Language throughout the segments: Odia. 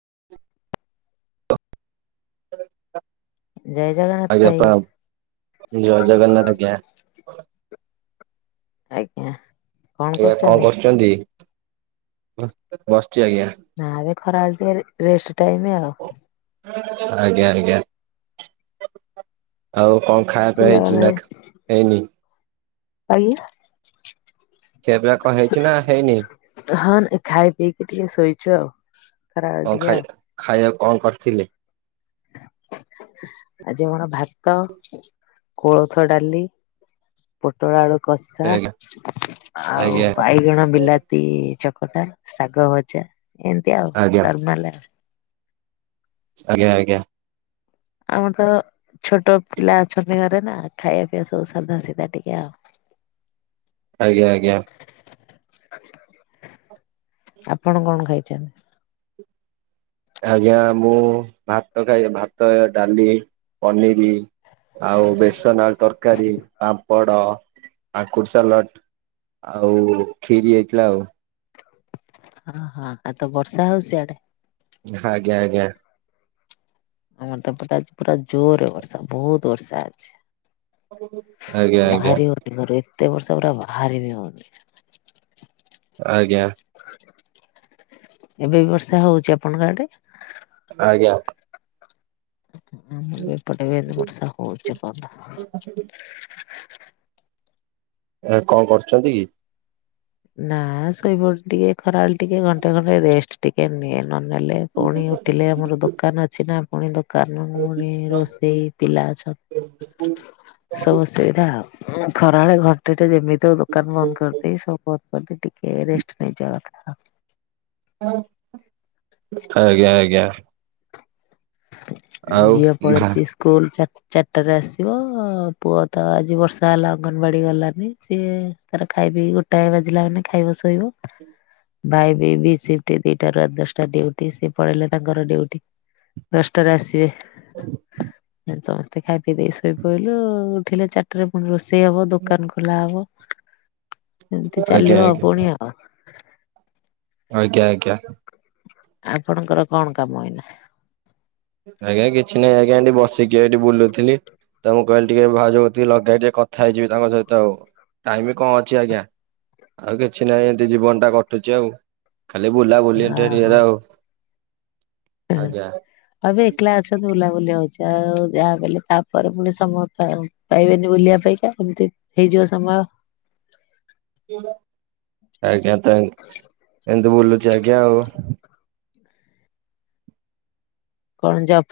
[unintelligible] ଜୟ ଜଗନ୍ନାଥ ଆଜ୍ଞା ଭାଇ। ପ୍ରଣାମ ଜୟ ଜଗନ୍ନାଥ ଆଜ୍ଞା। ଆଜ୍ଞା। ଆଜ୍ଞା କଣ କରୁଛନ୍ତି? [unintelligible] ନା ଏବେ ଖରାବେଳେ ଟିକେ ରେ ରେଷ୍ଟ ଟାଇମ୍ ଆଉ। ଆଜ୍ଞା ଆଜ୍ଞା ଆଉ? କଣ ଖାଇବା ପିଇବା ହେଇଛି ପିଲାମାନେ ନାକ୍ ହେଇନି? ଆଜ୍ଞା। ଖିଆ ପିଆ କଣ ହେଇଛି ନା ହେଇନି ହୁଁ, ହଁ ଖାଇ ପିଇକି ଟିକେ ଶୋଇଛୁ ଆଉ। ଖରାବେଳେ କଣ ଟିକେ ଆଉ ଖାଇଆ ଖାଇବା କଣ କରିଥିଲେ? ଆଜି ମୋର ଭାତ, କୋଳଥ ଡାଲି। ପୋଟଳ ଆଳୁ କଷା ଆଜ୍ଞା ଆଉ ଆଜ୍ଞା ବାଇଗଣ ବିଲାତି ଚ କଟା, ଶାଗ ଭଜା, ଏମିତି ଆଉ ଆଜ୍ଞା ନର୍ମାଲ ଆ। ଆଜ୍ଞା ଆଜ୍ଞା। ଆମର ତ ଛୋଟ ପିଲା ଅଛନ୍ତି ଘରେ ନା ଖାଇବା ପିଇବା ସବୁ ସାଧା ସିଧା ଟିକେ ଆଉ। [inaudible] ଆଜ୍ଞା ଆଜ୍ଞା। ଆପଣ କଣ ଖାଇଛନ୍ତି? ଆଜ୍ଞା ମୁଁ ଭାତ ଖାଇ ଭାତ, ଡାଲି, ପନିରି। ଆଉ ବେସନ ଆଳୁ ତରକାରୀ, ପାମ୍ପଡ। କାକୁଡି ସାଲଟ ଆଉ ଖିରି ହେଇଥିଲା ଆଉ। ହଁ ହଁ ଆଉ ତ ବର୍ଷା ହଉଚି ସିଆଡେ? ଆଜ୍ଞା ଆଜ୍ଞା। ଆମର ପୁରା ଅ ପୁରା ଜୋରରେ ବର୍ଷା ବହୁତ ବର୍ଷା ଅଛି। ଆଜ୍ଞା ଆଜ୍ଞା ବାହରି ହଉନି ଘରେ। ଏତେ ବର୍ଷା ପୁରା ବାହାରିବି ହୋଉନି। ଆଜ୍ଞା। ଏବେ ବି ବର୍ଷା ହଉଛି ଆପଣଙ୍କ ଆଡେ? ଆଜ୍ଞା। ଆମ ଏପଟେ ବି ଏନେ ବର୍ଷା ହଉଛି ଏପଯ୍ୟନ୍ତ। ଏବେ କଣ କରୁଛନ୍ତି କି? ନା ଶୋଇବେଳେ ଟିକେ ଖରାଲ ଟିକେ ଘଣ୍ଟେ ଘଣ୍ଟେ ରେଷ୍ଟ ଟିକେ ନିଏ। ନ ନେଲେ ପୁଣି ଉଠିଲେ ଆମର ଦୋକାନ ଅଛି ନା ପୁଣି ଦୋ କାନ ଫୁଣି ରୋଷେଇ ପିଲା ଅଛ ସବୁ ଅସୁବିଧା ଆଉ। ହୁଁ ଖରାବେଳେ ଘଣ୍ଟେ ଟା ଯେମିତି ହଉ ଦୋକାନ ବନ୍ଦ କରିଦେଇ ସବୁ ବନ୍ଦ କରିଦେଇ ଟିକେ ରେଷ୍ଟ ନେଇଯାଉ [unintelligible] ଆଜ୍ଞା ଆଜ୍ଞା। ଆଉ ଝିଅ ଭା ପଲେଇଛି ସ୍କୁଲ ଚା ଚାରିଟାରେ ଆସିବ ପୁଅ ତ ଆଜି ବର୍ଷା ହେଲା ଅଙ୍ଗନବାଡି ଗଲାନି ସିଏ ତାର ଖାଇ ଖାଇପିକି ଗୋଟାଏ ବାଜିଲା ମାନେ ଖାଇବ ଶୋଇବ। ଭାଇବି ବିସିଫ୍ଟ ଦିଟା ରୁ ରାତି ଦଶଟା ଡ୍ୟୁଟି ସିଏ ପଳେଇଲେ ତାଙ୍କର ଡ୍ୟୁଟି। ଦଶଟାରେ ଆସିବେ ସମସ୍ତେ। ମୋତେ ଖାଇ ପିଇ ଦେଇ ଶୋଇ ପଡ଼ିଲୁ ଉଠିଲେ ଚାରିଟାରେ ପୁଣି ରୋଷେଇ ହବ ଦୋକାନ ଖୋଲା ହବ। ଏମିତି ଆଜ୍ଞା ଚାଲିବ ଆଉ ଆଜ୍ଞା ପୁଣି ଆଉ। ଆଜ୍ଞା ଆଜ୍ଞା। ଆପଣଙ୍କର କଣ କାମ ଏଇନା? ଆଜ୍ଞା କିଛି ନାହିଁ ଆଜ୍ଞା ଏଠି ବସିକି ଏଠି ବୁଲୁଥିଲି ତ ମୁଁ କହିଲି ଟିକେ ଭାଉଜ କତିକି ଲଗାଏ ଟିକେ କଥା ହେଇଯିବି ତାଙ୍କ ସହ ତ ଟାଇମ ବି କଣ ଅଛି ଆଜ୍ଞା ଆଉ କିଛି ନାହିଁ ଏନତି ଜୀବନ ଟା କଟୁଛି ଆଉ। ଖାଲି ବୁଲା ବୁଲି [unintelligible] ଓହୋ ଆଉ ଆଜ୍ଞା। ଏବେ ଏକଲା ଅଛନ୍ତି ବୁଲାବୁଲି ହଉଛି। ଆଉ ଯାହାବି ହେଲେ ତାପରେ ପୁଣି ସମୟ ପା ପାଇବେନି ବୁଲିବା ପାଇଁକା ଏମତି ହେଇଯିବ ସମୟ। ହ ଆଜ୍ଞା ତାହେଲେ ଏନ୍ତି ବୋଲୁଛି ଆଜ୍ଞା ଆ। କଣ ଜବ?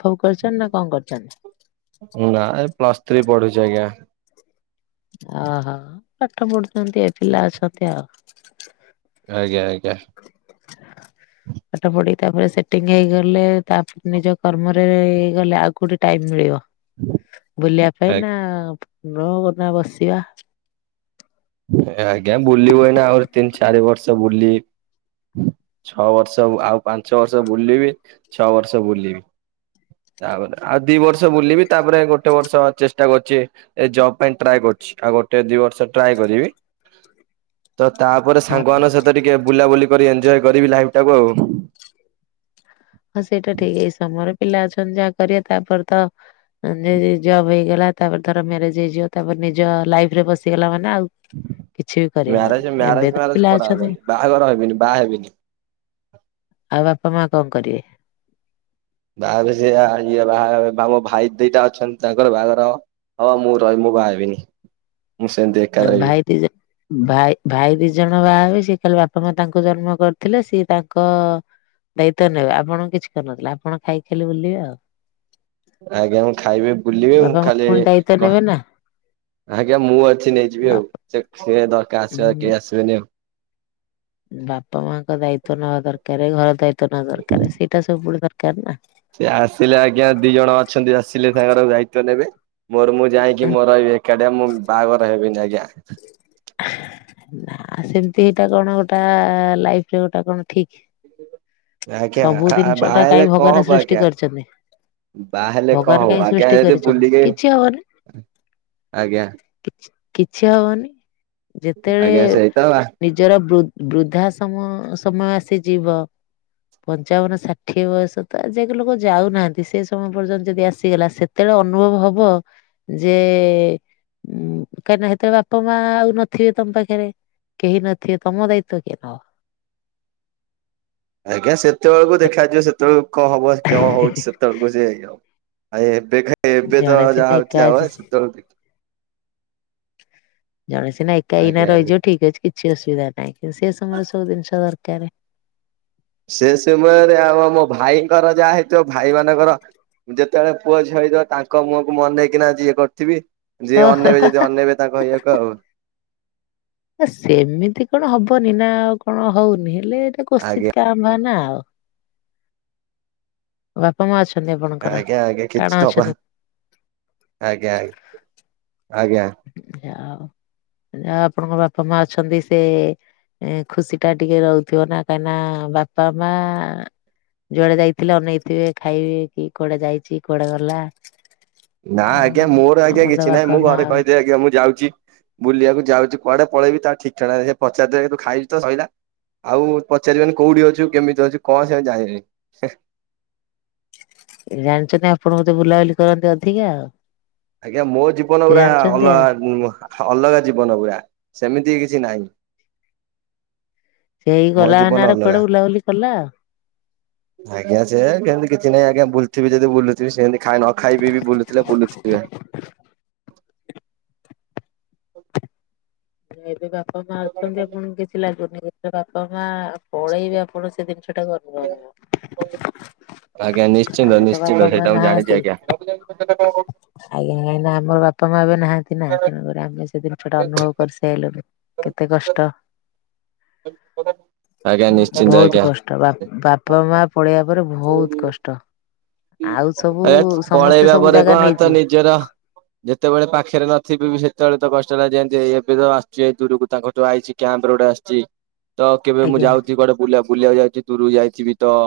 ନା ଏ ପ୍ଲସ ଥ୍ରୀ ପଢୁଚି ଆଜ୍ଞା। ଓହୋ ପାଠ ପଢୁଛନ୍ତି ଏ ପିଲା ଅଛନ୍ତି ଆଉ। ଆଜ୍ଞା ଆଜ୍ଞା। ପାଠ ପଢିକି ତାପରେ ସେଟିଙ୍ଗ ହେଇଗଲେ ତାପରେ ନିଜ କର୍ମରେ ହେଇଗଲେ ଆଉ କୋଉଠି ଟାଇମ୍ ମିଳିବ। ବୁଲିବା ପାଇଁ ନା ଆଜ୍ଞା ରହ ନା ବସିବା। ଆଜ୍ଞା ବୁଲିିବୁ ଏନା ଆହୁରି ତିନି ଚାରି ବର୍ଷ ବୁଲି ଛଅ ବର୍ଷ ଆଉ ପାଞ୍ଚ ବର୍ଷ ବୁଲିବି ଛଅ ବର୍ଷ ବୁଲିବି। ତାପରେ ଆଉ ଦି ବର୍ଷ ବୁଲିବି ତାପରେ ଗୋଟେ ବର୍ଷ ଚେଷ୍ଟା କରୁ ଯେ ଏ ଜବ ପାଇଁ ଟ୍ରାଏ କରୁଛି ଆଉ ଗୋଟେ ଦି ବର୍ଷ ଟ୍ରାଏ କରିବି। ତ ତାପରେ ହଁ ସାଙ୍ଗ ମାନଙ୍କ ସହିତ ଟିକେ ବୁଲାବୁଲି କରି ଏନଜୟ କରିବି ଲାଇଫ ଟାକୁ ଆଉ। ହଁ ସେଇଟା ଠିକ ଏଇ ସମୟରେ ପିଲା ଅଛନ୍ତି ଯାହା କରିବା ତାପରେ ତ [unintelligible] ଜବ ହେଇଗଲା ତାପରେ ଧର ମ୍ୟାରେଜ ହେଇଯିବ ତାପରେ ନିଜ ଲାଇଫରେ ପସିଗଲା ମାନ ନାଉ। କିଛି ବି ମ୍ୟାରେଜ କରିହବନି ମ୍ୟାରେଜ ଏବେ ତ ମ୍ୟାରେଜ ପିଲା ଅଛନ୍ତି। କରାହବନି ବାହାଘର ହେବିନି ବାହା ହେବିନି। ଆଉ ବାପା ମା କଣ କରିବେ? ତାପରେ ସେୟା ଆ ଇଏ ବାହା ବାମ ଭାଇ ଦିଟା ଅଛନ୍ତି ତାଙ୍କର ବାହାଘର ହବ। ହଁ ମୁଁ ରହିବି ମୁଁ ବାହା ହେବିନି। ମୁଁ ସେମିତି ଏକା ଆଁ ରହିବି। ଭାଇ ଦିଜ ଭାଇ ଭାଇ ଦି ଜଣ ବାହା ହେବେ ସିଏ ଖାଲି ବାପା ମା ତାଙ୍କୁ ଜନ୍ମ କରିଥିଲେ ସିଏ ତାଙ୍କ ଦାୟିତ୍ବ ନେବେ ଆପଣ କିଛି କରିନଥିଲେ ଆପଣ ଖାଇକି ଖାଲି ବୁଲିବେ ଆଉ। ଆଜ୍ଞା ମୁଁ ଖାଇବି ବୁଲିବି ମୁଁ ବାପା ମା ଖାଲି ପୁଣି ଦାୟିତ୍ଵ କ ନେବେ ନା ଆଜ୍ଞା ମୁଁ ଅ କିଛି ନେଇଯିବି ଆଉ। ବାପା ସେ [unintelligible] ଦରକାର ଆସିବ ଉଁ କେହି ଆସିବେନି ଆଉ। ବାପା ମାଆଙ୍କ ଦାୟିତ୍ବ ନବା ଦରକାର, ଘର ଦାୟିତ୍ବ ନବା ଦରକାର, ସେଇଟା ସବୁବେଳେ ଦରକାର ନା। ସେ ଆସିଲେ ଆଜ୍ଞା ଦି ଜଣ ଅଛନ୍ତି ଆସିଲେ ତାଙ୍କର ଦାୟିତ୍ଵ ନେବେ। ମୋର ମୁଁ ଯାଇକି ମୋର ରହିବି ଏକାଟିଆ ମୁଁ ବାହାଘର ହେବିନି ଆଜ୍ଞା। ଆଉ ସେମିତି ଏଇଟା କଣ ଗୋଟା ଲାଇଫରେ ଗୋଟା କଣ ଠିକ୍। ଆଜ୍ଞା ଆ-ଆ ଜିନିଷ ବାହା ଟା କାହିଁ ହେଲେ କଣ ଭଗବାନ ହବ ସୃଷ୍ଟି ଆଜ୍ଞା? କରିଛନ୍ତି ବାହାହେଲେ ଭଗବାନ କଣ ହବ? କାହିଁ ଆଜ୍ଞା ସୃଷ୍ଟି ଯଦି କରିଛନ୍ତି ବୁଲିକି କିଛି ହବନି। ଆଜ୍ଞା। କିଛି ହବନି। ଯେତେବେଳେ ଆଜ୍ଞା ସେଇତ ବା ନିଜର ବୃ-ବୃଦ୍ଧା ସମ-ସମୟ ଆସି ଯିବ ପଞ୍ଚାବନ ଷାଠିଏ ବୟସ ତ ଆଜିଯାକେ ଲୋକ ଯାଉନାହାଁନ୍ତି ସେ ସମୟ ପର୍ଯ୍ୟନ୍ତ ଯଦି ଆସିଗଲା ସେତେବେଳେ ଅନୁଭବ ହବ ଯେ ଉଁ କାହିଁକିନା ସେତବେଳେ ବାପା ମାଆ ଆଉ ନଥିବେ ତମ ପାଖେରେ। କେହି ନଥିବେ ତମ ଦାୟିତ୍ଵ କିଏ ନବ? ଆଜ୍ଞା ସେତେବେଳକୁ ଦେଖାଯିବ ସେତେବେଳକୁ କଣ ହବ କଣ ହଉଛି ସେତେବେଳକୁ ସିଏ ଇଏ [unintelligible] ଆଉ ଏବେ [unintelligible] ଏବେ ତ ଜଣେ ସିନା ଯାହା ଏକା ହଉଛି ଅଛି ହବ ସେତେବେଳକୁ ଦେଖ୍ ଜଣେ ସିନା ଏକା ଏଇନା ଆଜ୍ଞା ଆଜ୍ଞା। ରହିଯିବ ଠିକ ଅଛି କିଛି ଅସୁବିଧା ନାହିଁ। ସେ ସମୟରେ ସବୁ ଜିନିଷ ଦରକାରେ। ସେ ସମୟରେ ଆମ ମୋ ଭାଇଙ୍କର ଯାହା ହେଇଥିବ ଭାଇ ମାନଙ୍କର ଯେତେବେଳେ ପୁଅ ଝିଅ ହେଇଯିବ, ତାଙ୍କ ମୁହଁକୁ ମୁଁ ଅନେଇକିନା ଯିଏ କରିଥିବି। ଯିଏ ଓହୋ ଅନେଇବେ ଯଦି ଅନେଇବେ ତାଙ୍କ ଇଏକୁ ଆଉ। ଆ ସେମିତି କଣ ହବନି ନା ଆଉ କଣ ହଉନି ହେଲେ ଏଇଟା ଆଜ୍ଞା [unintelligible] ନୁହେଁ ନା ଆଉ। ହ [inaudible] ବାପା ମାଆ ଅଛ ଆଜ୍ଞା ଆଜ୍ଞା କିଛି [unintelligible] ଆଜ୍ଞା ଆଜ୍ଞା। ଆଜ୍ଞା। ଯାହା ହବ। ଆଉ ଆପଣଙ୍କ ବାପା ମାଆ ଅଛନ୍ତି ସେ ଏଁ ଖୁସିଟା ଟିକେ ରହୁଥିବ ନା କାହିଁକି ନା ବାପା ମାଆ ଯୁଆଡେ ଯାଇଥିଲେ ଅନେଇଥିବେ ଖାଇବେ କି କୁଆଡେ ଯାଇଛି କୁଆଡେ ଗଲା। ନା ଆଉ ଆଜ୍ଞା ମୋର ଆଜ୍ଞା ଆମର ତ କିଛି ନାହିଁ ବାପା ମୁଁ ମା ଘରେ ଆଉ କହିଦେବି ଆଜ୍ଞା ମୁଁ ଯାଉଛି ବୁଲିବାକୁ ଯାଉଛି କୁଆଡେ ପଳେଇବି ତା ଠିକ ଠିକଣା ନାଇଁ। ସେ ପଚାରି ଦେବେ ତୁ ଖାଇଚୁ ତ ସଇଲା। ଆଉ ପଚାରିବେନି କୋଉଠି ଅଛୁ? କେମିତି ଅଛୁ? କଣ ସେମାନେ ଜାଣିବେନି। ହେଁ। ଜାଣିଛନ୍ତି ଆପଣ ବୋଧେ ବୁଲାବୁଲି କରନ୍ତି ଅଧିକା ଆଉ। ଆଜ୍ଞା ମୋ ଜୀବନ ସେ ପୁରା ଜାଣିଛନ୍ତି ଅଲଗା ଆଉ ଆ ଉଁ ଅଲଗା ଜୀବନ ପୁରା ସେମିତି କିଛି ନାହିଁ। ସେଇ ମୋ ଗଲା ଜୀବନ ନା [unintelligible] ଅଲଗା। କୁଆଡେ ବୁଲାବୁଲି କଲା ଆଉ। ଆଜ୍ଞା ସେ କେମିତି କିଛି ନାହିଁ ଆଜ୍ଞା ବୁଲୁଥିବି ଯଦି ବୁଲୁଥିବି ସେମିତି ଖାଇ ନ ଖାଇ ପିଇ ବି ବୁଲୁଥିଲେ ବୁଲୁଥିବେ। [inaudible] ଏବେ ବାପା ମାଆ ଅଛନ୍ତି ଆପଣଙ୍କୁ କିଛି ଲାଗୁନି [unintelligible] ବାପା ମାଆ ଆ ପଳେଇବେ ଆପଣ ସେ ଜିନିଷଟାକୁ ଅନୁଭବ ହବ। ଆଜ୍ଞା ନିଶ୍ଚିନ୍ତ ଆମର ତ ନିଶ୍ଚିନ୍ତ ବାପା ମାଆ ସେଇଟା ମୁଁ ଜାଣିଛି ନାହାନ୍ତି ଆଜ୍ଞା। [unintelligible] କାହିଁ ନା ଆମର ବା ପା ମାଆ ଏବେ ନାହାନ୍ତି ନା ତେଣୁକରି ଆମେ ସେ ଜିନିଷଟା ଅନୁଭବ କରି ସାଇଁଲୁଣୁ, କେତେ କଷ୍ଟ। ଆଜ୍ଞା ନିଶ୍ଚିନ୍ତ ବହୁତ ଆଜ୍ଞା କଷ୍ଟ ବା-ବାପା ମାଆ ପଳେଇବା ପରେ ବହୁତ କଷ୍ଟ। ଆଉ ସବୁ ହେତ୍ ସମସ୍ତେ ପଳେଇବା ସବୁ ପରେ ଜାଗା କଣ ତ ନେଇଯିବେ ନିଜର ଯେତେବେଳେ ପାଖେରେ ନଥିବେ ବି ସେତେବେଳେ ତ କଷ୍ ଟ ଯେମିତି ହେଇ ଏବେ ତ ଆସିଛି ଏଇ ଦୂରକୁ ତାଙ୍କର ଯୋଉ ଆଇଛି କ୍ୟାମ୍ପରେ ଗୋଟେ ଆସିଛି ତ କେବେ ମୁଁ ଆଜ୍ଞା। ଯାଉଛି କୁଆଡେ ବୁଲା ବୁଲିବାକୁ ଯାଉଛି ଦୂରୁକୁ ଯାଇଥିବି ତ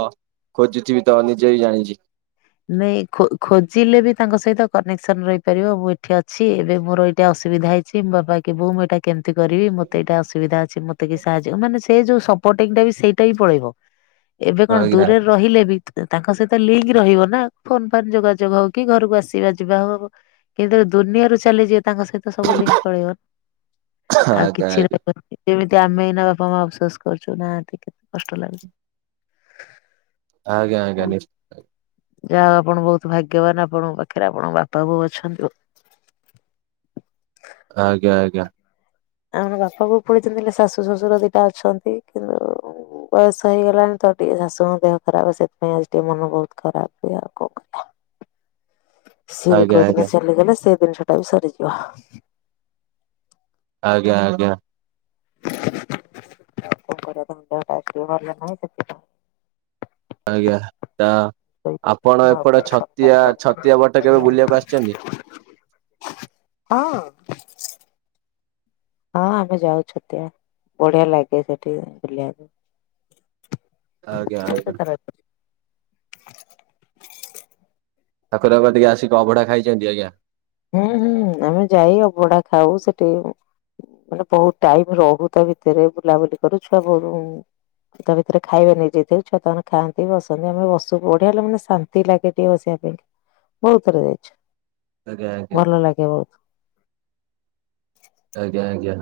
ଖୋଜୁଥିବି ତ ନିଜେ ବି ଜାଣିଛି। ନାଇଁ ଖୋ-ଖୋଜିଲେ ବି ତାଙ୍କ ସହିତ କନେକ୍ସନ ରହିପାରିବ ମୁଁ ଏଠି ଅଛି। ଏବେ ମୋର ଏଇଟା ଅ ସୁବିଧା ହେଇଚି ବାପାକି ବୋଉ ମୁଁ ଏଟା କେମିତିି କରିବି ମତେ ଏଇଟା ଅସୁବିଧା‌ ଅଛି। ମତେ କେହି ସାହାଯ୍ୟ ମାନେ ସେ ସେ ଯୋଉ ସପୋର୍ଟିଙ୍ଗ ଟା ବି ସେଇଟା ବି ପଳେଇବ ଏବେ କଣ ଆଜ୍ଞା ଦୂରରେ ରହିଲେ ବି ତାଙ୍କ ସହିତ ଲିଙ୍କ ରହିବ ନା ଫୋନ ଫାନ ଯୋଗାଯୋଗ ହୋଉ କି ଘରକୁ ଆସିବା ଯିବା ହୋଉ କିନ୍ତୁ ଦୁନିଆରୁ ଚାଲିଯି ତାଙ୍କ ସହିତ ସବୁ ଲିଙ୍କ ପଳେଇବ ଆଉ ଆଜ୍ଞା କିଛି ଆଜ୍ଞା। ରହିବନି। ଯେମିତି ଆମେ ଏଇନା ବାପା ମା ଅପୋସସ୍ କରୁଚୁ ନାହାଁନ୍ତି କେତେ କଷ୍ଟ ଲାଗୁଚି। ଆଜ୍ଞା ଆଜ୍ଞା ନିଶ୍ଚିତ ଆ ଯାହା ଆପଣ ବୋହୁତ ଭାଗ୍ୟବାନ ଆପଣଙ୍କ ପାଖରେ ଆପଣଙ୍କ ବାପା ବୋଉ ଅଛନ୍ତୁ। [inaudible] ଆଜ୍ଞା ଆଜ୍ଞା। ଆମର ବାପା ବୋଉ ପଳେଇଚନ୍ତି ହେଲେ ଶାଶୁ ଶଶୁର ଦିଟା ଅଛନ୍ତି କିନ୍ତୁ ବୟସ ହେଇଗଲାଣି ତ ଟିକେ ଶାଶୁଙ୍କ ଦେହ ଖରାପ ସେଥିପାଇଁ ଆଜି ଟିକେ ମନ ବୋହୁତ ଖରାପ ହୁଏ ଆଉ କଣ କରିବା। ସିଏ ବି ଆଜ୍ଞା କୋଉ ଦିନ ଚାଲିଗଲେ ସେ ଦିନିସଟା ବି ସରିଜିବ। ଆଜ୍ଞା ଆଜ୍ଞା। [unintelligible] ଭଲ ନାହିି ସେଥିପାଇଁ ଆଜ୍ଞା। ତ ଆପଣ ହଁ ଏପଟେ ଛତିଆ ଛତିଆ ବଟ କେବେ ବୁଲିବାକୁ ଆସିଚନ୍ତି? ହଁ। ହଁ ଆମେ ଯାଉ ଛତିଆ ବଢିଆ ଲାଗେ ସେଠି ବୁଲିବାକୁ। ଆଜ୍ଞା ଆଜ୍ଞା। ପାଖୁରାବାଦିକୁ ଆସିକି ଅଭଢା ଖାଇଛନ୍ତି ଆଜ୍ଞା? ହୁଁ ହୁଁ ଆମେ ଯାଇ ଅବଢା ଖାଉ ସେଟି ମାନେ ବୋହୁତ ଟାଇମ୍ ରହୁ ତା ଭିତରେ ବୁଲାବୁଲି କରୁ ଛୁଆ ବୋହୁତୁ ତା ଭିତରେ ଖାଇବେ ନେଇ ଯାଇଥିବୁ ଛୁଆ ତାଙ୍କର ଖାନ୍ତି ବସନ୍ତି ଆମେ ବସୁ ବଢିଆ ହେଲେ ମାନେ ଶାନ୍ତି ଲାଗେ ଟିକେ ବସିବା ବୋହୁତ ଥରେ ଯାଇଚୁ। ଆଜ୍ଞା ଆଜ୍ଞା ଭଲ ଲାଗେ ବୋହୁତ। ଆଜ୍ଞା ଆଜ୍ଞା।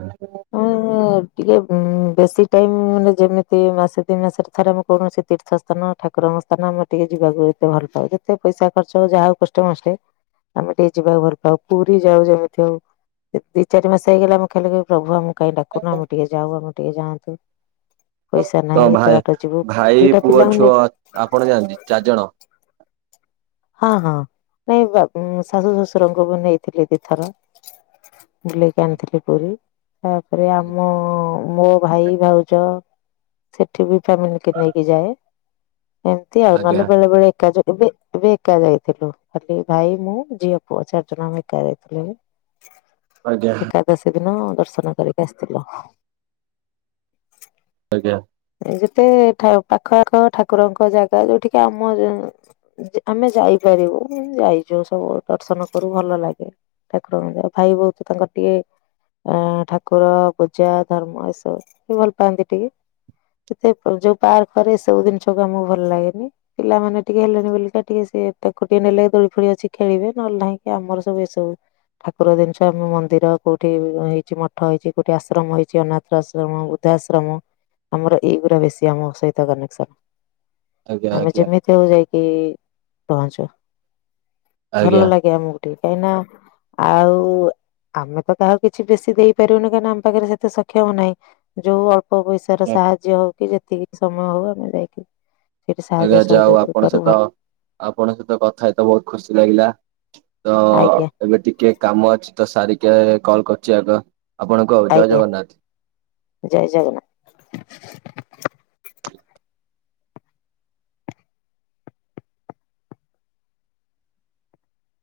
ହଁ ଟିକେ ହଁ ବେଶୀ ଟାଇମ୍ ମାନେ ଯେମିତି ମାସେ ଦି ମାସରେ ଥରେ ଆମଁ କୌଣସି ତୀର୍ଥସ୍ଥାନ ଠାକୁରଙ୍କ ସ୍ଥାନ ଆମେ ଟିକେ ଯିବାକୁ ଏତେ ଭଲ ପାଉ ଯେତେ ପଇସା ଖର୍ଚ୍ଚ ଯାହାହୋଉ କଷ୍ଟ ମଷ୍ଟେ ଆମେ ଟିକେ ଯିବାକୁ ଭଲ ପାଉ ପୁରି ଯାଉ ଯେମିତି ହୋଉ ଦି-ଦି ଚାରି ମାସ ହେଇଗଲା ଆମେ ଖାଲି ପ୍ରଭୁ ଆମକୁ କାଇଁ ଡାକୁନ ଆମେ ଟିକେ ଯାଉ ଆମେ ଟିକେ ଯାଆନ୍ତୁ। ପଇଷା ତମ ନାହିଁ ଏତେ ଭାଇ ବାଟ ଯିବୁ ଭାଇ ଦିଟା ପୁଅ ପିଲାଙ୍କୁ ଝୁଅ ନେଇ ଆପଣ ଯାଆନ୍ତି ଚାରି ଜଣ? ହଁ ହଁ ନାଇଁ ବା ଶାଶୁ ଶଶୁରଙ୍କୁ ବି ନେଇଥିଲି ଦି ଥର। ବୁଲେଇକି ଆଣିଥିଲି ପୁରି। ତାପରେ ଆମ ମୋ ଭାଇ ଭାଉଜ ସେଠି ବି ଫ୍ୟାମିଲି କି ନେଇକି ଯାଏ। ଏମତି ଆଉ ଆଜ୍ଞା ନହେଲେ ବେଳେ ବେଳେ ଏକା ଯା ଏବେ ଏବେ ଏକା ଯାଇଥିଲୁ ଖାଲି ଭାଇ ମୁଁ ଝିଅ ପୁଅ ଚାରିଜଣ ଆମେ ଏକା ଯାଇଥିଲୁ। ଆଜ୍ଞା ଏକାଦଶୀ ଦିନ ଦର୍ଶ ନା କରିକି ଆସିଥିଲୁ। ଆଜ୍ଞା। ଯେତେ ଠା ପାଖ ଆଖ ଠାକୁରଙ୍କ ଜାଗା ଯୋଉଠିକି ଆମ ଯ ଯା ଆମେ ଯାଇପା ରିବୁ ଯାଇଚୁ ସବୁ ଦର୍ଶନ କରୁ ଭଲ ଲାଗେ ଠାକୁରଙ୍କୁ ଭାଇ ବୋହୁତ ତାଙ୍କର ପିଏ ଅ ଠାକୁର ପୂଜା ଧର୍ମ ଏସବୁ ସେ ଭଲ ପାଆନ୍ତି ଟିକେ। ଏତେ କୋଉ ଯୋଉ ପାର୍କ ରେ ସବୁ ଜିନିଷକୁ ଆମକୁ ଭଲ ଲାଗେନି ପିଲାମାନେ ଟିକେ ହେଲେନି ବୋଲିକା ଟିକେ ସିଏ ତାକୁ ଟିକଏ ନେଲେ ଦୋଳି ଫୋଳି ଅଛି ଖେଳିବେ ନହେଲେ ନାହିଁକି ଆମର ସବୁ ଏସବୁ ଠାକୁର ଜିନିଷ ଆମ ମନ୍ଦିର କୋଉଠି ହେଇଚି ମଠ ହେଇଚି କୋଉଠି ଆଶ୍ରମ ହେଇଚି ଅନାଥ୍ରର ଆଶ୍ରମ ବୃଦ୍ଧା ଆଶ୍ରମ ଆମର ଏଇଗୁରା ବେଶୀ ଆମ ସହିତ କନେକ୍ସନ। ଆଜ୍ଞା ଆମେ ଆଜ୍ଞା ଯେମିତି ହୋଉ ଯାଇକି ପହଁଞ୍ଚ। ଭଲ ଆଜ୍ଞା। ଲାଗେ ଆମକୁ ଟିକେ। କାହିଁକି ନା ଆଉ ଆମେ ତ କାହାକୁ କିଛି ବେଶୀ ଦେଇପାରିବୁନି। କହିଁକିନା ଆମ ପାଖରେ ସେତେ ସକ୍ଷମ ନାହିଁ। ଯୋଉ ଅଳ୍ପ ପଇ ସାର ସାହାଯ୍ୟ ହଉ କି ଯେତିକି ସମୟ ହଉ ଆମେ ଯାଇକି ସେଠି ସାହାଯ୍ୟ ହେଲେ ଯାହଉ ସହଯୋଗ ଆପଣଙ୍କ କରୁ ଭଲ ସହିତ ଆପଣଙ୍କ ସହିତ କଥା ହେଇତ ବହୁତ ଖୁସି ଲାଗିଲା। ତ ଆଜ୍ଞା ଏବେ ଟିକେ କାମ ଅଛି। ତ ସାରିକି କଲ କରୁଛି ଆଗ। ଆପଣ କହୁ ଜୟ ଆଜ୍ଞା ଜଗନ୍ନାଥ୍। ଜୟ ଜଗନ୍ନାଥ।